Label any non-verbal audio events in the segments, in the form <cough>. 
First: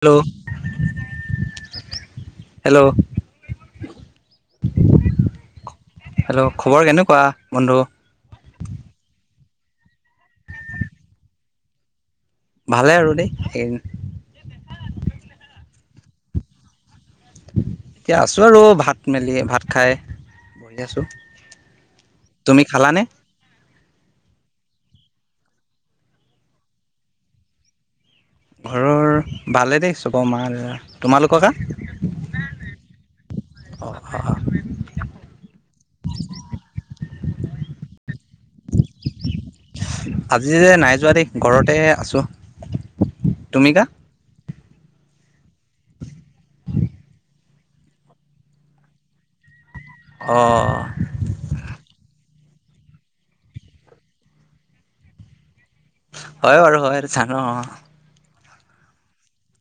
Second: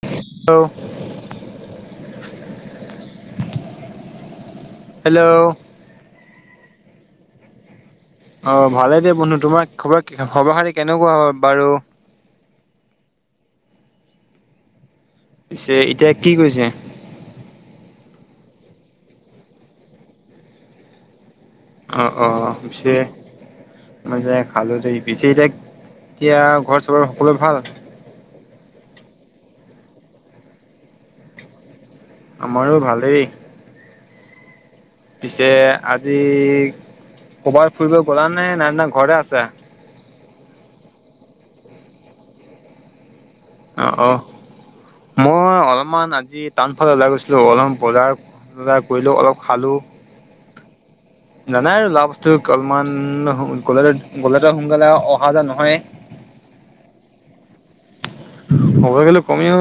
Hello hello hello hello খবৰ কেনেকুৱা বন্ধু অ ভালে দে বন্ধু তোমাৰ খবৰ খবৰ খাতি কেনেকুৱা হয় বাৰু ভালে আৰু দেই যে এতিয়া কি কৈছে এতিয়া আছোঁ আৰু ভাত মেলি ভাত খাই বহি আছোঁ অঁ অঁ তুমি পিছে খালানে মানে যে খালো পিছে এতিয়া এতিয়া ঘৰত চবৰে সকলোৰে ভাল ঘৰৰ ভালেই দে চব মা, দাদা তোমালোকৰ <unintelligible> আমাৰো ভালেই অ', পিছে ক'বাত ফুৰিব গ'লা নে নাই নে ঘৰতে আছা? আজি যে নাই যোৱা দেই, ঘৰতে আছোঁ। তুমি কা অ', অ', মই অলপমান আজি টাউনফলত ওলাই গৈছিলো, অলপমান বজাৰ চজাৰ কৰিলো, অলপ খালো অ', জানাই আৰু লাভ বস্তু অলপমান গ'লে গ'লেতো সোনকালে অহা যোৱা নহয় হয় বাৰু হয়, জানো অ', কব গলে কমিও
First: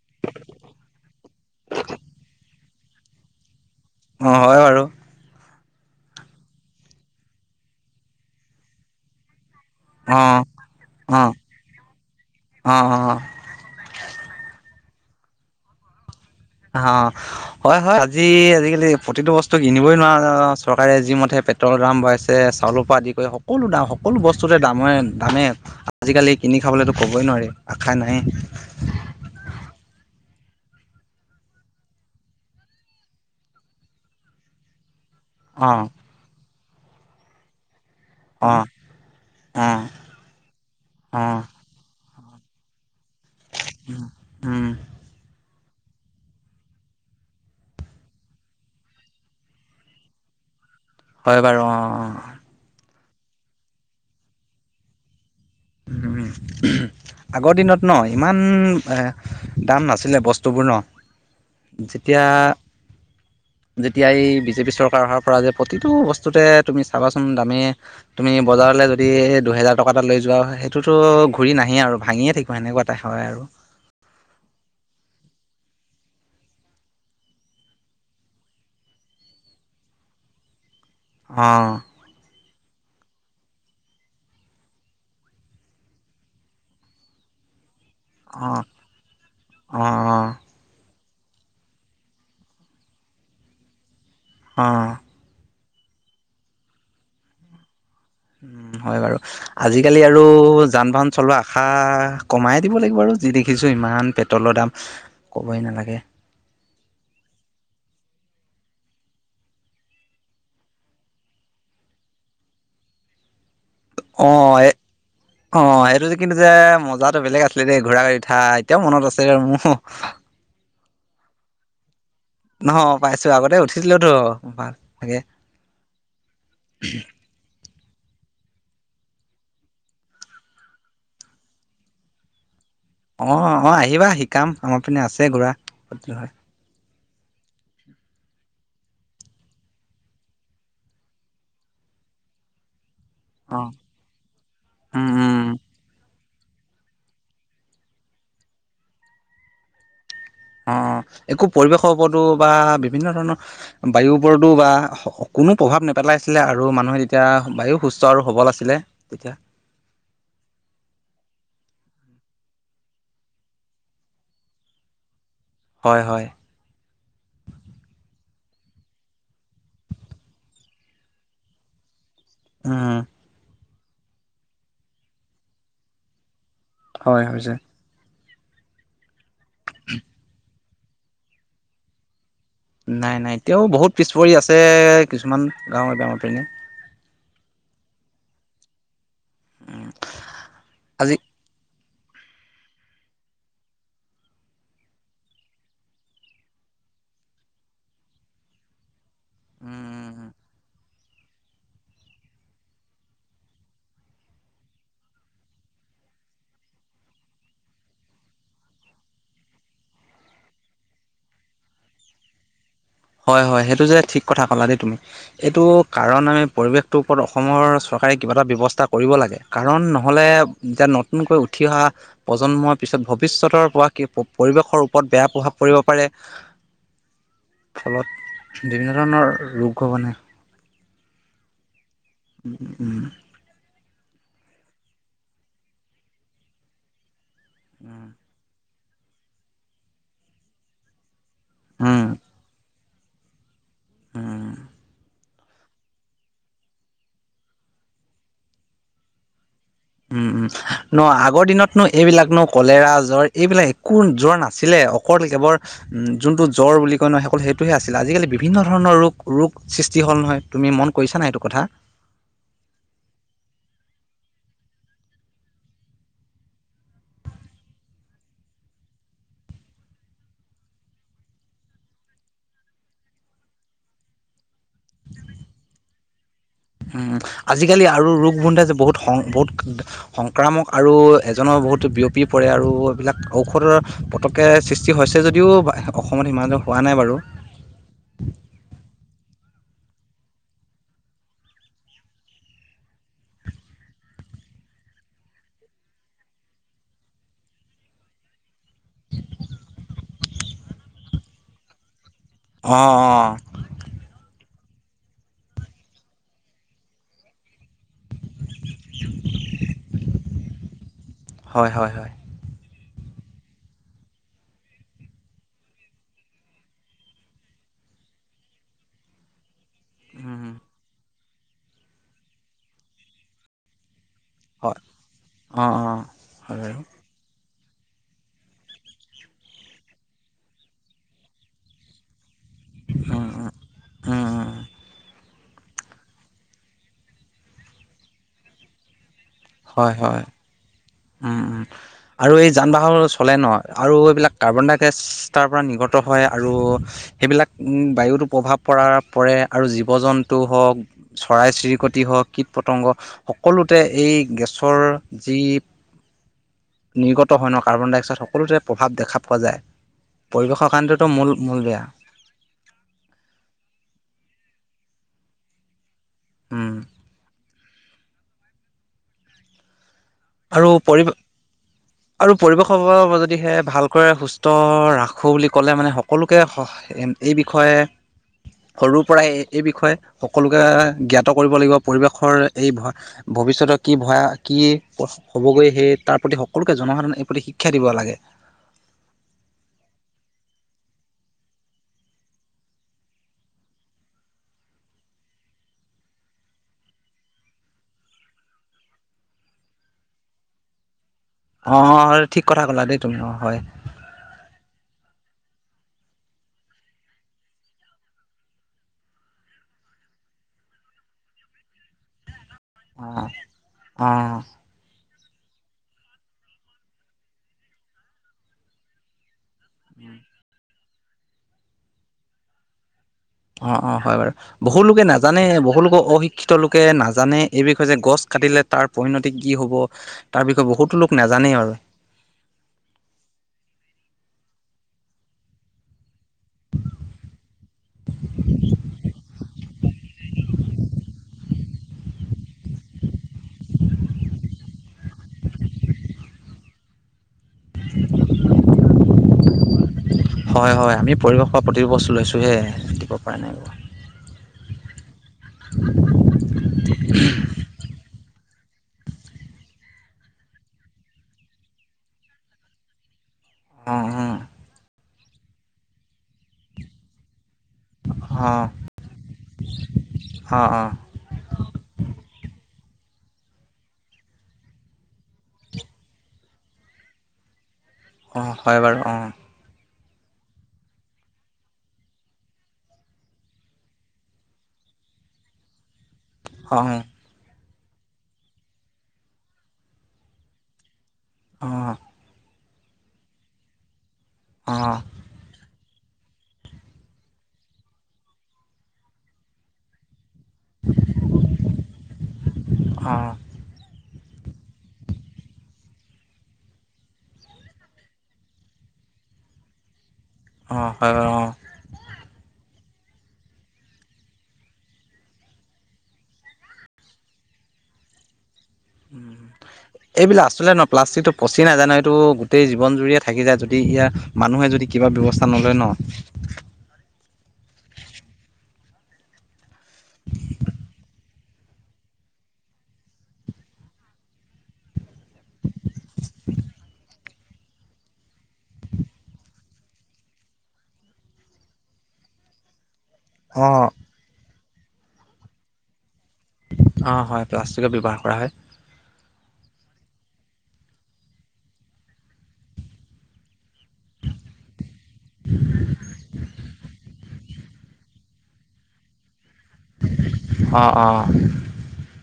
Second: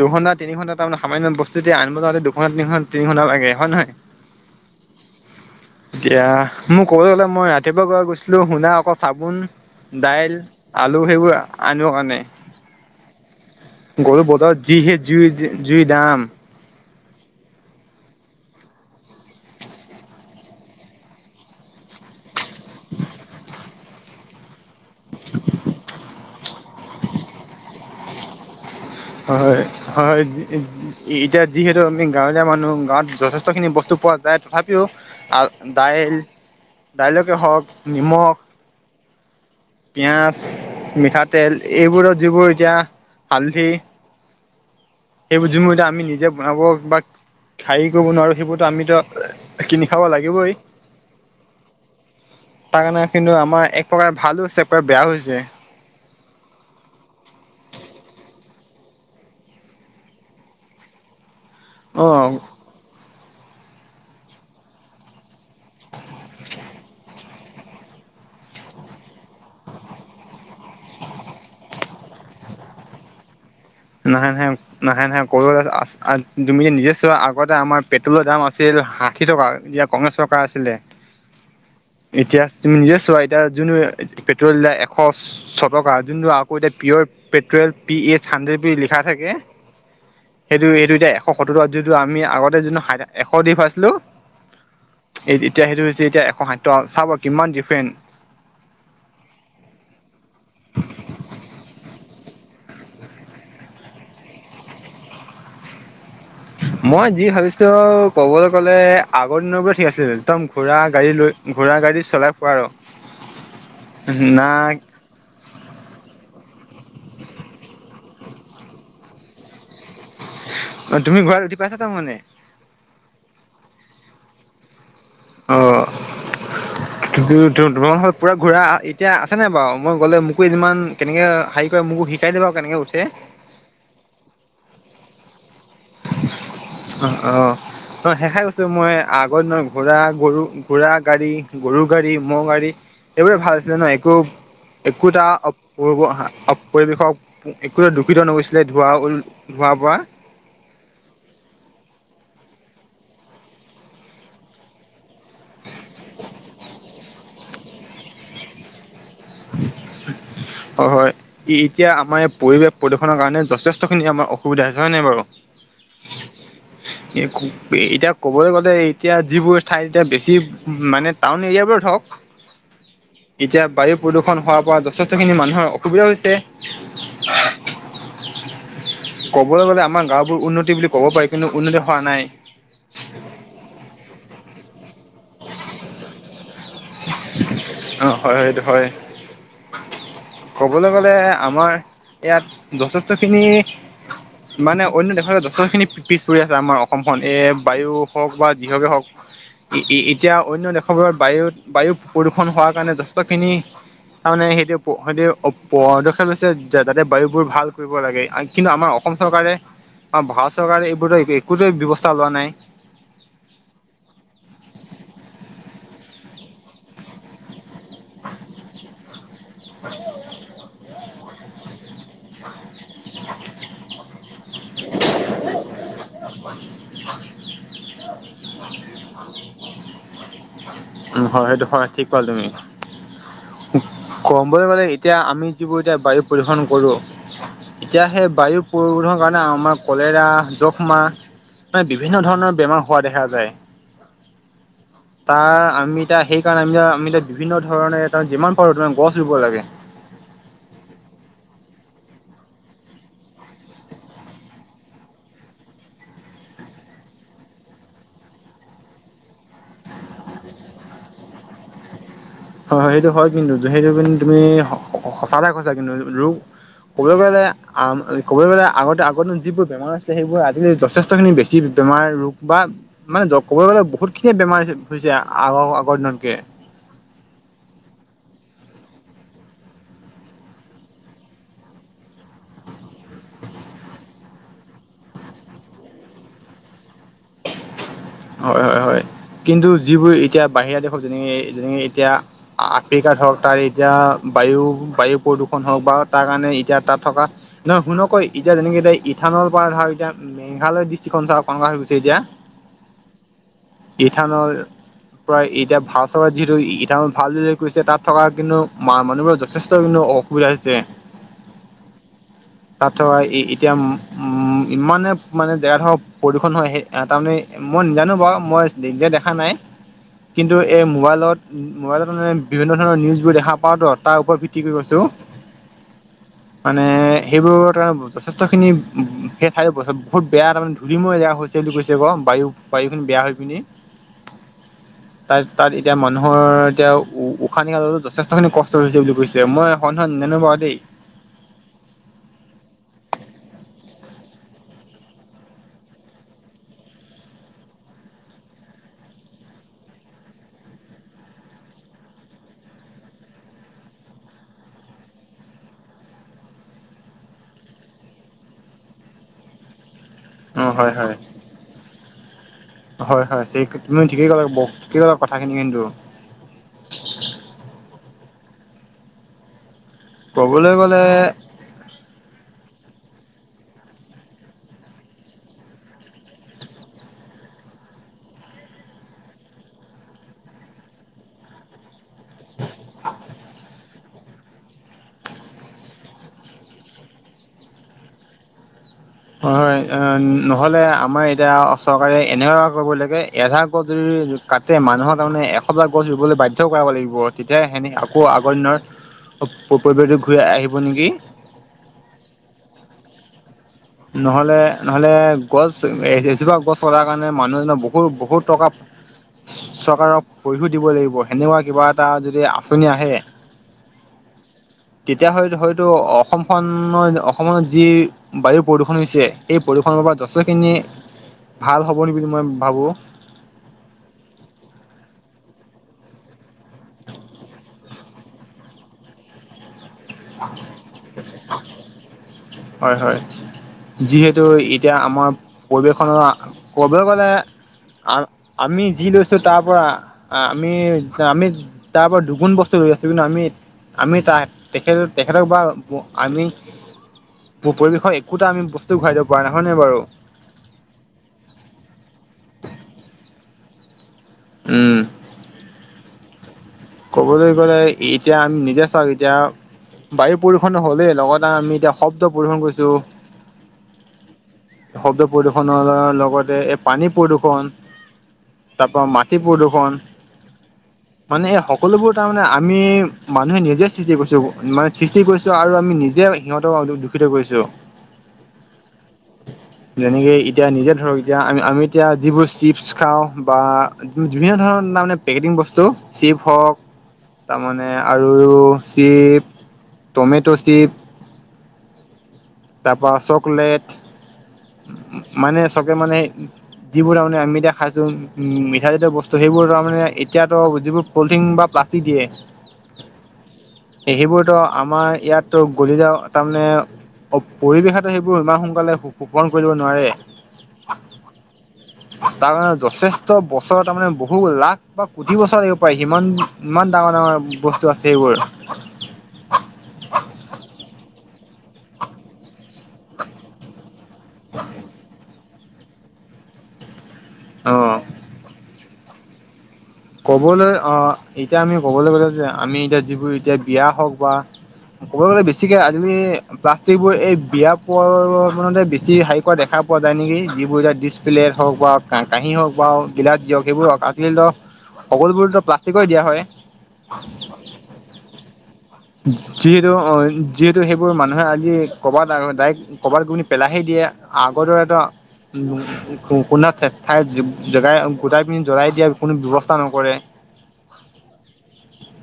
দুঘণ্টা তিনি ঘণ্টা তাৰমানে সামান্য বস্তু যে আনিব যাওঁতে দুণ্টা তিনি তিনি ঘণ্টালাগে হয় নহয়? অ', হয় বাৰু এতিয়া মোক কব গ'লে মই ৰাতিপুৱা গৈ গৈছিলো শুনা আকৌ চাবোন দাইল, অঁ আলু, অঁ সেইবোৰ আনিব কাৰণে অঁ অঁ গলো বজাৰ যিহে জুই জুই দাম অ', হয়, হয়, আজি আজিকালি প্ৰতিটো বস্তু কিনিবই নোৱাৰো চৰকাৰে যিমতে পেট্ৰল দাম বঢা়ইছে চাউলৰ পৰা আদি কৰি সকলো বস্তুৰে দামে আজিকালি কিনি খাবলৈতো ক'বই নোৱাৰি <unintelligible> নাই হয়, হয়, হয়, এতিয়া যিহেতু আমি গাঁৱলীয়া মানুহ গাঁৱত যথেষ্টখিনি বস্তু পোৱা যায়। তথাপিও আহ অ দাইল দাইলকে হওক নিমখ, অ অ পিঁয়াজ, অ মিঠাতেল, এইবোৰত যিবোৰ এতিয়া হালধি উম। <unintelligible> আমি নিজে বনাব বা খাহি কৰিব নোৱাৰো সেইিবোৰতো আমিতো কিনি খাব লাগিবই। হয়, বাৰু অ', অ', তাৰ কাৰণে, কিন্তু আমাৰ এক প্ৰকাৰে ভালো হৈছে এক প্ৰকাৰ বেয়া হৈছে <unintelligible> আগৰ দিনত ন ইমান দাম নাছিলে বস্তুবোৰ ন অ যেতিয়া যেতিয়া এই বিজেপি চৰকাৰ অহাৰ প্ৰতিটো বস্তুতে তুমি চাবা ম, দামী তুমি বজাৰলৈ যদি দুহেজাৰ টকা এটা লৈ যোৱা হয় সেইটোতো ঘূৰি নাহে আৰু ভাঙিয়ে থাকিব সেনেকুৱা এটা হয় আৰু নাহে, নাহে, নাহে, নাহে, ক তুমি যে নিজে চোৱা আগতে আমাৰ পেট্ৰলৰ দাম আছিল ষাঠি টকা, এতিয়া কংগ্ৰেছ চৰকাৰ আছিলে অ', এতিয়া তুমি নিজে চোৱা, এতিয়া যোনটো পেট্ৰল দিলা এশ ছ টকা যোনটো আকৌ এতিয়া পিয়ৰ পেট্ৰেল <unintelligible> হাড্ৰেড অঁ বি লিখা থাকে অঁ সেইটো এইটো দে এ সত্তৰ যিটো আমি আগতে যোনটো এশ দি পাইছিলো হ, এতিয়া সেইটো হৈছে এতিয়া এক ষাঠি চাব কিমান ডিফাৰেঞ্চ হয় বাৰু আজিকালি আৰু যান বাহন চলোৱা আশা কমাই দিব লাগিব বাৰু যি দেখিছোঁ ইমান পেট্ৰলৰ দাম ক'বই নালাগে মই যি ভাবিছো কবলৈ গ'লে আগৰ দিনৰ পৰা ঠিক আছিল একদম ঘোৰা গাড়ী লৈ ঘোঁৰা গাড়ী চলাই পোৱা অ ', এ অ', এইটো যে কিন্তু যে মজাতো বেলেগ আছিলে দেই, ঘুৰা গাড়ীত উঠা এতিয়াও মনত আছে ৰ মোৰ অ', তুমি ঘোঁৰাত উঠি পাইছা তাৰ মানে নহ পাইছো, আগতে উঠিছিলোতো ভাল ভাগে তোমাৰখনৰত পূৰা ঘূৰা এতিয়া আছেনে বাৰু মই গ'লে মোকো এদিন মান কেনেকৈ হেৰি কৰি মোকো শিকাই দ বাৰু কেনেকৈ অ অ আহিবা শিকাম আমাৰ পিনে আছে ঘুৰা স উ অ অ শেষাই কৈছো মই আগত নহয় ঘোৰা গৰু ঘোৰা গাড়ী গৰু গাড়ী মহ গাড়ী এইবোৰে ভাল অ আছিলে ন একো উম একোটাব উম পৰিৱেশক একো দুষিত নগৈছিলে ধোৱা ধৱাৰ পৰা অ একো পৰিৱেশৰও উপৰতো বা বিভিন্ন ধৰণৰ বায়ুৰ উপৰতো বা কোনো প্ৰভাৱ নেপেলাই আছিলে আৰু মানুহে তেতিয়া বায়ু সুস্থ আৰু সবল আছিলে। তেতিয়া হয় হয় এতিয়া আমাৰ পৰিৱেশ প্ৰদূষণৰ কাৰণে যথেষ্টখিনি আমাৰ অসুবিধা হৈছে হয় নে নাই বাৰু হয় হয় এ খু এতিয়া ক'বলৈ গ'লে এতিয়া যিবোৰ ঠাই এতিয়া বেছি মানে টাউন এৰিয়া বোৰ হওক উম এতিয়া বায়ু প্ৰদূষণ হোৱাৰ পৰা যথেষ্টখিনি মানুহৰ অসুবিধা হৈছে। হয় হৈছে। ক'বলৈ গ'লে আমাৰ গাঁওবোৰ উন্নতি বুলি ক'ব পাৰি কিন্তু উন্নতি হোৱা নাই। নাই নাই এতিয়াও বহুত পিছ পৰি আছে। কিছুমান গাঁৱৰ গাঁৱৰ পনে অ', হয় সটো হয় কবলৈ গলে আমাৰ ইয়াত যথেষ্ট খিনি মানে অন্য দেশলৈ যথেষ্টখিনি পিছ পৰি আচিলে আমাৰ অসমখন এই বায়ু হওক বা যিহকে হওক আজি এতিয়া অন্য দেশৰবোৰত বায়ু বায়ু প্ৰদূষণ হোৱাৰ কাৰণে যথেষ্ট খিনি তাৰমানে সেইটো সেইটো পদক্ষেপ লৈছে যাতে বায়ুবোৰ ভাল কৰিব লাগে কিন্তু আমাৰ অসম চৰকাৰে বা ভাৰত চৰকাৰে এইবোৰ একোটোৱ ব্যৱস্থা লোৱা নাই। হয় হয় সেইটো যে ঠিক কথা ক'লা দেই তুমি এইটো কাৰণ আমি পৰিৱেশটোৰ ওপৰত অসমৰ চৰকাৰে কিবা এটা ব্যৱস্থা কৰিব লাগে। কাৰণ নহ'লে এতিয়া নতুনকৈ উঠি অহা প্ৰজন্মৰ পিছত ভৱিষ্যতৰ পৰা কি পৰিৱেশৰ ওপৰত বেয়া প্ৰভাৱ পৰিব পাৰে। হয়। ফলত বিভিন্ন ধৰণৰ ৰোগ হ' বানে উ হয় সেইটো হয় ঠিক ক তুমি উম ক'বলৈ গ'লে এতিয়া আমি যিবোৰ এতিয়া বায়ু প্ৰদূষণ কৰোঁ এতিয়া উম সেই বায়ু পৰিশোধৰ কাৰণে আমাৰ কলেৰা যখ্মা মে বিভিন্ন ধৰণৰ বেমাৰ হোৱা দেখা যায়। অ', তাৰ আমিাৰ সেইকাৰণে আমি আমি বিভিন্ন ধৰণে ত যিমান পাৰো তাৰে গছ ৰুব লাগে। উম উম ন আগৰ দিনতনো এইবিলাক নো কলেৰা জ্বৰ এইবিলাক একো জ্বৰ নাছিলে। অকল কেৱৰ উম যোনটো জ্বৰ বুলি কয় নহয় সকল সেইটোহে আছিল আজিকালি বিভিন্ন ধৰণৰ ৰোগ ৰোগ সৃষ্টি হ'ল নহয় তুমি মন কৰিছা না সটো কথা হয় হয় সেইটো হয় কিন্তু সেইটো কিন্তু তুমি সঁচৈ কৈছা কিন্তু ৰোগ ক'বলৈ গ'লে ক'বলৈ গলে আগতে আগতে যিবোৰ বেমাৰ আছে। সেইবোৰ আজ যথেষ্টখিনি বেছি। বেমাৰ ৰোগ বা মানে ক'ব গ'লে বহুত খিনিয়ে বেমাৰ হৈছে আগৰ আগৰ দিনতকে উ আজিকালি আৰু ৰোগ বোন্ধে যে বহুত বহুত সংক্ৰামক আৰু এজনৰ বহুত বিয়পি পৰে আৰু এইবিলাক ঔষধৰ পতকে সৃষ্টি হৈছে যদিও অসমত সিমান হোৱা নাই বাৰু হয়। হয়। হয়। কিন্তু যিবোৰ এতিয়া বাহিৰা দেশ হও যেনে যেনে এতিয়া আফ্ৰিকাত হওক তাত এতিয়া বায়ু বায়ু প্ৰদূষণ হওক বা তাৰ কাৰণে এতিয়া তাত থকা নহয় শুনকৈ এতিয়া যেনেকৈ এতি ইানলপাৰ ধৰ এতিয়া মেঘালয় ডিষ্ট্ৰিক্খনঞ্চ চ কংগ্ৰ হৈ গৈছে এতিয়া অ', অ' ইথানল প্ৰায় এতিয়া ভা চ যিহেতু ই ভাল বুলি কৈছে তাত থকা কিন্তু, ম মানুহবোৰৰ যথেষ্ট কিন্তু অসুবিধা হৈছে হয় হয় হয় তাত ধৰা এতিয়া উ উম ইমানে মানে জেগা ধৰাক প্ৰদূষণ হয় সেই তাৰমানে মই, নজানো বাৰু মই নিজে দেখা নাই উম, কিন্তু এই মোবাইলত মোবাইলত মানে, বিভিন্ন ধৰণৰ নিউজবোৰ দেখা পাওঁ ত তাৰ ওপৰত ভিত্তি কৰি হয় গৈছো অঁ অঁ হয় বাৰু মানে সেইবোৰত ত যথেষ্টখিনি সেই ঠাইছ বহুত বেয়া তাৰমানে ধূলি জেগা হৈছে বুলি কৈছে কওঁ বায়ু বাৰিখন বেয়া উম উম হৈ পিনি উম উম তাত তাত এতিয়া মানুহৰ এতিয়া উ উশাহ নিশালো যথেষ্টখিনি কষ্ট হৈছে বুলি কৈছে মই <unintelligible> ননেুৱা দেই অ', আৰু এই যান বাহন চলে ন আৰু এইবিলাক কাৰ্বন ডাই অক্সাইজ তাৰ পৰা নিৰ্গত হয় আৰু সেইবিলাক উ বায়ুতো প্ৰভাৱ পৰা পৰে আৰু জীৱ জন্তুও হওক চৰাই চিৰিকটি কীট পতংগ সকলোতে এই গেছৰ যি নিৰ্গত হয় ন, কাৰ্বন ডাই অক্সাইড সকলোতেৰে প্ৰভাৱ দেখা পোৱা যায় পৰিৱেশৰ অ', হয়, কাৰণেতো হয়, মূল মূল বেয়া হয়, হয়, তুমি ঠিকেই ক'লা কিত কথাখিনিম কিন্তু হম, আৰু ক'বলৈ পৰি গ'লে আৰু পৰিৱেশ যদিহে ভালকৈ সুস্থ ৰাখোঁ বুলি ক'লে মানে সকলোকে এই বিষয়ে সৰুৰ পৰাই এই বিষয়ে সকলোকে জ্ঞাত কৰিব লাগিব পৰিৱেশৰ এই ভ ভৱিষ্যতৰ কি ভয়া কি হ'বগৈ সেই তাৰ প্ৰতি সকলোকে জনসাধাৰণে এই প্ৰতি শিক্ষা দিব লাগে হয়, হয়, অ', নহলে আমাৰ এতিয়া চৰকাৰে এনে কৰিব লাগে, এঘাৰ। <unintelligible> কাতে মানুহৰ তাৰমানে এশডাল গছ ৰুবলৈ বাধ্য কৰাব লাগিব। তেতিয়া সে আকৌ আগৰ দিনৰ পৰিবটো ঘূৰি আহিব নেকি? অ', ঠিক কথা ক'লা দেই তুমি। অ হয়। ন'হলে ন'হলে গছ এজোপা গছ কতাৰ কাৰণে মানুহ এজনৰ বহুত বহুত টকা চৰকাৰক <unintelligible> স়ো দিব লাগিব। সেনেকুৱা কিবা এটা যদি আঁচনি আহে অ', অ', তেতিয়া হয় হয়তো অসমখনত অসমত যি বায়ু প্ৰদূষণ হৈছে সেই প্ৰদূষণৰ পৰা যথেখিনি ভাল হ'বনি বুলি মই ভাবোঁ অ', অ', হয় বাৰু বহুুলোকে নাজানে বহুলোকৰ অশিক্ষিত লোকে নাজানে, এই বিষয় যে গছ কাটিলে তাৰ পৰিণতি কি হ'ব? তাৰ বিষয়ে বহুতো লোক নাজানেই বাৰু কি <unintelligible> এতিয়া আমাৰ পৰিৱেশনৰ ক'ব গ'লে আ আমি যি লৈছো তাৰ পৰা আমি আমি তাৰ পৰা দুগুণ বস্তু <unintelligible> আছো কিন্তু আমি আমি তাক তেখ তেখেতক বা আমি পৰিৱেশৰ একোটা আমি <unintelligible> ঘূৰাই দিব পৰা নহয়নে বাৰু? হয়, হয়, আমি পৰিৱেশৰ প্ৰতিটো বস্তু লৈছোঁহে, দিব পৰা নাই বাৰু। উম, ক'বলৈ গ'লে, এতিয়া আমি নিজে চাওঁ এতিয়া বায়ু প্ৰদূষনো হ'লেই, লগতে আমি এতিয়া শব্দ প্ৰদূষন কৰিছো অ', হয়। শব্দ প্ৰদূষণৰ লগতে এই পানী প্ৰদূৰ্ষণ। অ' তাৰপৰা মাটি প্ৰদূষণ। অ' অ' মানে, এই সকলোবোৰ তাৰমানে আমি মানুহে নিজে সৃষ্টি কৰিছো মানে সৃষ্টি কৰিছো আৰু আমি নিজে সিহঁতক দূষিত কৰিছো‌ অ', হয় বাৰু অ', যেনেকে এতিয়া নিজে ধৰক, এতিয়া আ আমি এতিয়া যিবোৰ চিপছ খাওঁ বা বিভিন্ন ধৰণৰ পেকেজিং বস্তু, চিপ হক। অ' তাৰ মানে আৰু চিপ, টমেট' চিপ। অহ। তাৰ পৰা চকলেট। অ। চবকে মানে, যিবোৰ তাৰমানে আমি এতিয়া খাইছোঁ মিঠা জিতীয় বস্তু, সেইবোৰ তাৰমানে এতিয়াতো যিবোৰ পলিথিন বা প্লাষ্টিক দিয়ে। অ', সেইবোৰতো আমাৰ ইয়াতো গলি যাওঁ, তাৰমানে অ', পৰিৱেশেটো সেইবোৰ সিমান সোনকালে শোষন কৰিব নোৱাৰে। অঁ হয় অ। তাৰ কাৰণে যথেষ্ট বছৰ তাৰমানে বহু লাখ বা কোটি বছৰ লাগিব পাৰে। সিমান ইমান ডাঙৰ ডাঙৰ আছে এইবোৰ। উম। এইবিলাক আচলতে নহয় প্লাষ্টিকটো পচি নাযায়, এইটো গোটেই জীৱন জুৰিয়ে থাকি যায়। যদি ইয়াৰ মানুহে যদি কিবা ব্যৱস্থা নলয় ন। অঁ। কবলৈ আহ এতিয়া আমি ক'বলৈ গ'লে যে আমি এতিয়া যিবোৰ এতিয়া বিয়া হওক বা ক'ব গ'লে বেছিকে আজি প্লাষ্টিক বোৰ এই বিয়া প্ৰগ্ৰামতে বেছিকে হেৰি কৰা দেখা পোৱা যায় নেকি? যিবোৰ এতিয়া ডিচপ্লে হওঁক বা কাঁহী হওক বাৰু। গিলাচ দিয়ক অ', সেইবোৰক আজিয়ে ল‌ওঁক, সকলোবোৰতো প্লাষ্টিকৰে দিয়া হয়। অ', হয়। প্লাষ্টিকৰ ব্যৱহাৰ কৰা হয়। যিহেতু অ যিহেতু সেইবোৰ মানুহে আজি কৰবাত ড কবাত কি পেলাহে দিয়ে আগৰ দৰে এটা উ কোনোন ঠাইৰ জেগাই গোটাই পিনি জ্বলাই দিয়া কোনো ব্যৱস্থা নক অ', অ',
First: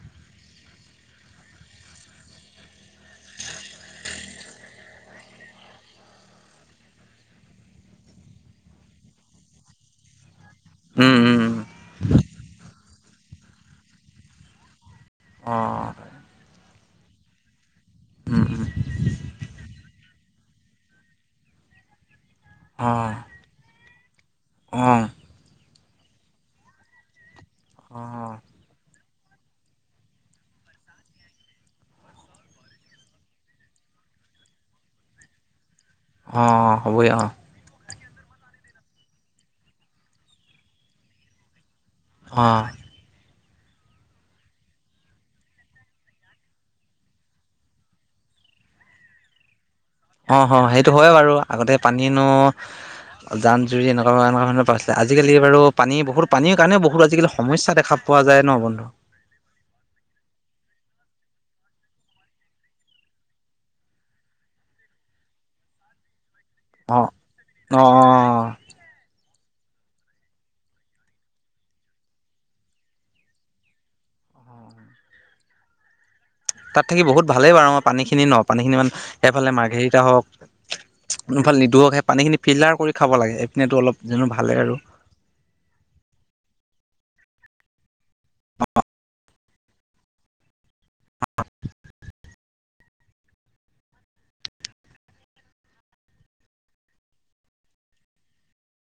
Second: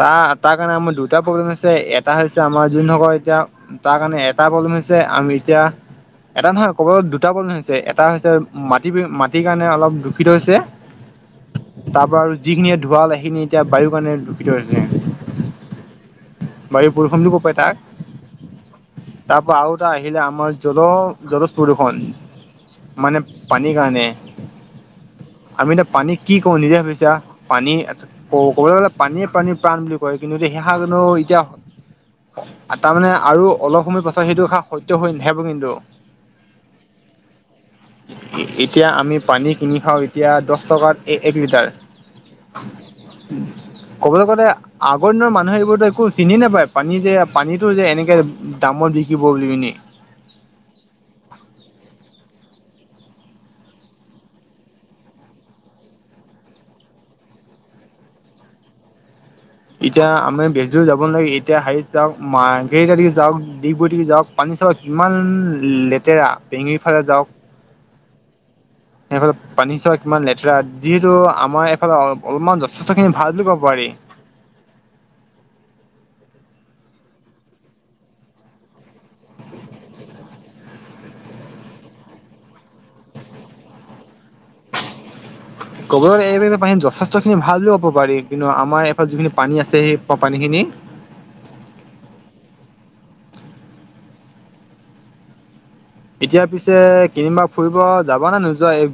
তাত তাৰ কাৰণে আমাৰ দুটা প্ৰব্লেম হৈছে এটা হৈছে আমাৰ যোনসকল এতিয়া তাৰ কাৰণে এটা প্ৰব্লেম হৈছে আমি এতিয়া এটা নহয় ক'ব দুটা প্ৰব্লেম হৈছে এটা হৈছে মাটি মাটিৰ কাৰণে অলপ দূষিত হৈছে। উম, উম, উম, তাৰ পৰাা আৰু যিখিনিয়ে ধুৱাল সেইখিনি এতিয়া বায়ুৰ কাৰণে দূষিত হৈছে। আৰু বাৰী পৰষমটো ক পাই তাক উম, তাৰ পৰা আৰু এটা আহি আহিলে আমাৰ জল জলস প্ৰদূষণ অ', মানে পানীৰ কাৰণে অ', আমি এতিয়া পানী কি কৰো নিদিয় ভাবিছা পানীয়ে ক অ', ক'বলৈ গ'লে পানীয়ে প্ৰানীৰ প্ৰাণ বুলি কয় কিন্তু এতিয়া সেইহা কো এতিয়া তাৰমানানে আৰু অলপ সময় পাছত সেইটো খ সত্য় হৈ নাাহেব কিন্তু অ হ'বই অ এতিয়া আমি পানী কিনি খাওঁ এতিয়া দহ টকাত এক লিটাৰ অ ক'বলৈ গ'লে আগৰ দিনৰ মানুহে এইবোৰতো একো চিনি নাপায় পানী যে পানীতো যে এনেকে দামৰত দি কিববনে অ হ সেইটো হয় বাৰু আগতে পানীনো জান জুৰি এনেকুৱা এনেকুৱা ধৰণৰ প আছিলে আজিকি বু পানী বহুত পানীৰ কাৰণে বহুত আজিকালি সমসা দেখা পায় পোৱা যায় ন বন্ধু এতিয়া আমি বেছ দৰ যাব নালাগে এতিয়া হেৰিত যাওক মাৰ্ঘটে যাওক ডব যাওক পানী কিমান লেতেৰা পেঙিৰ অ ফালে অ এইফালে পানী চোৱা কিমান লেতেৰা যিহেতু আমাৰ এইফালে অলপমান যথেষ্ট খিনি ভাল বুলি ক'ব পাৰি। অ তাত থাকি বহুত ভালেই বাৰু মই পানীখিনি ন পানীখিনি ইমান সেইফালে মাৰ্ঘেৰিটা হওক কোনফাল নিদোক সেই পানী খিনি ফিল্টাৰ কৰি খাব লাগে। এইপিনেতো অলপ জনো ভালেই আৰু গগ এই প যথেষ্টখিনি ভাল বুলি ক'ব পাৰি কিন্তু আমাৰ এইফাল যিখিনি পানী আছে সেই পানীখিনি অ', এতিয়া পিছে কনিবা ফুৰিব যাব নে নোযোৱা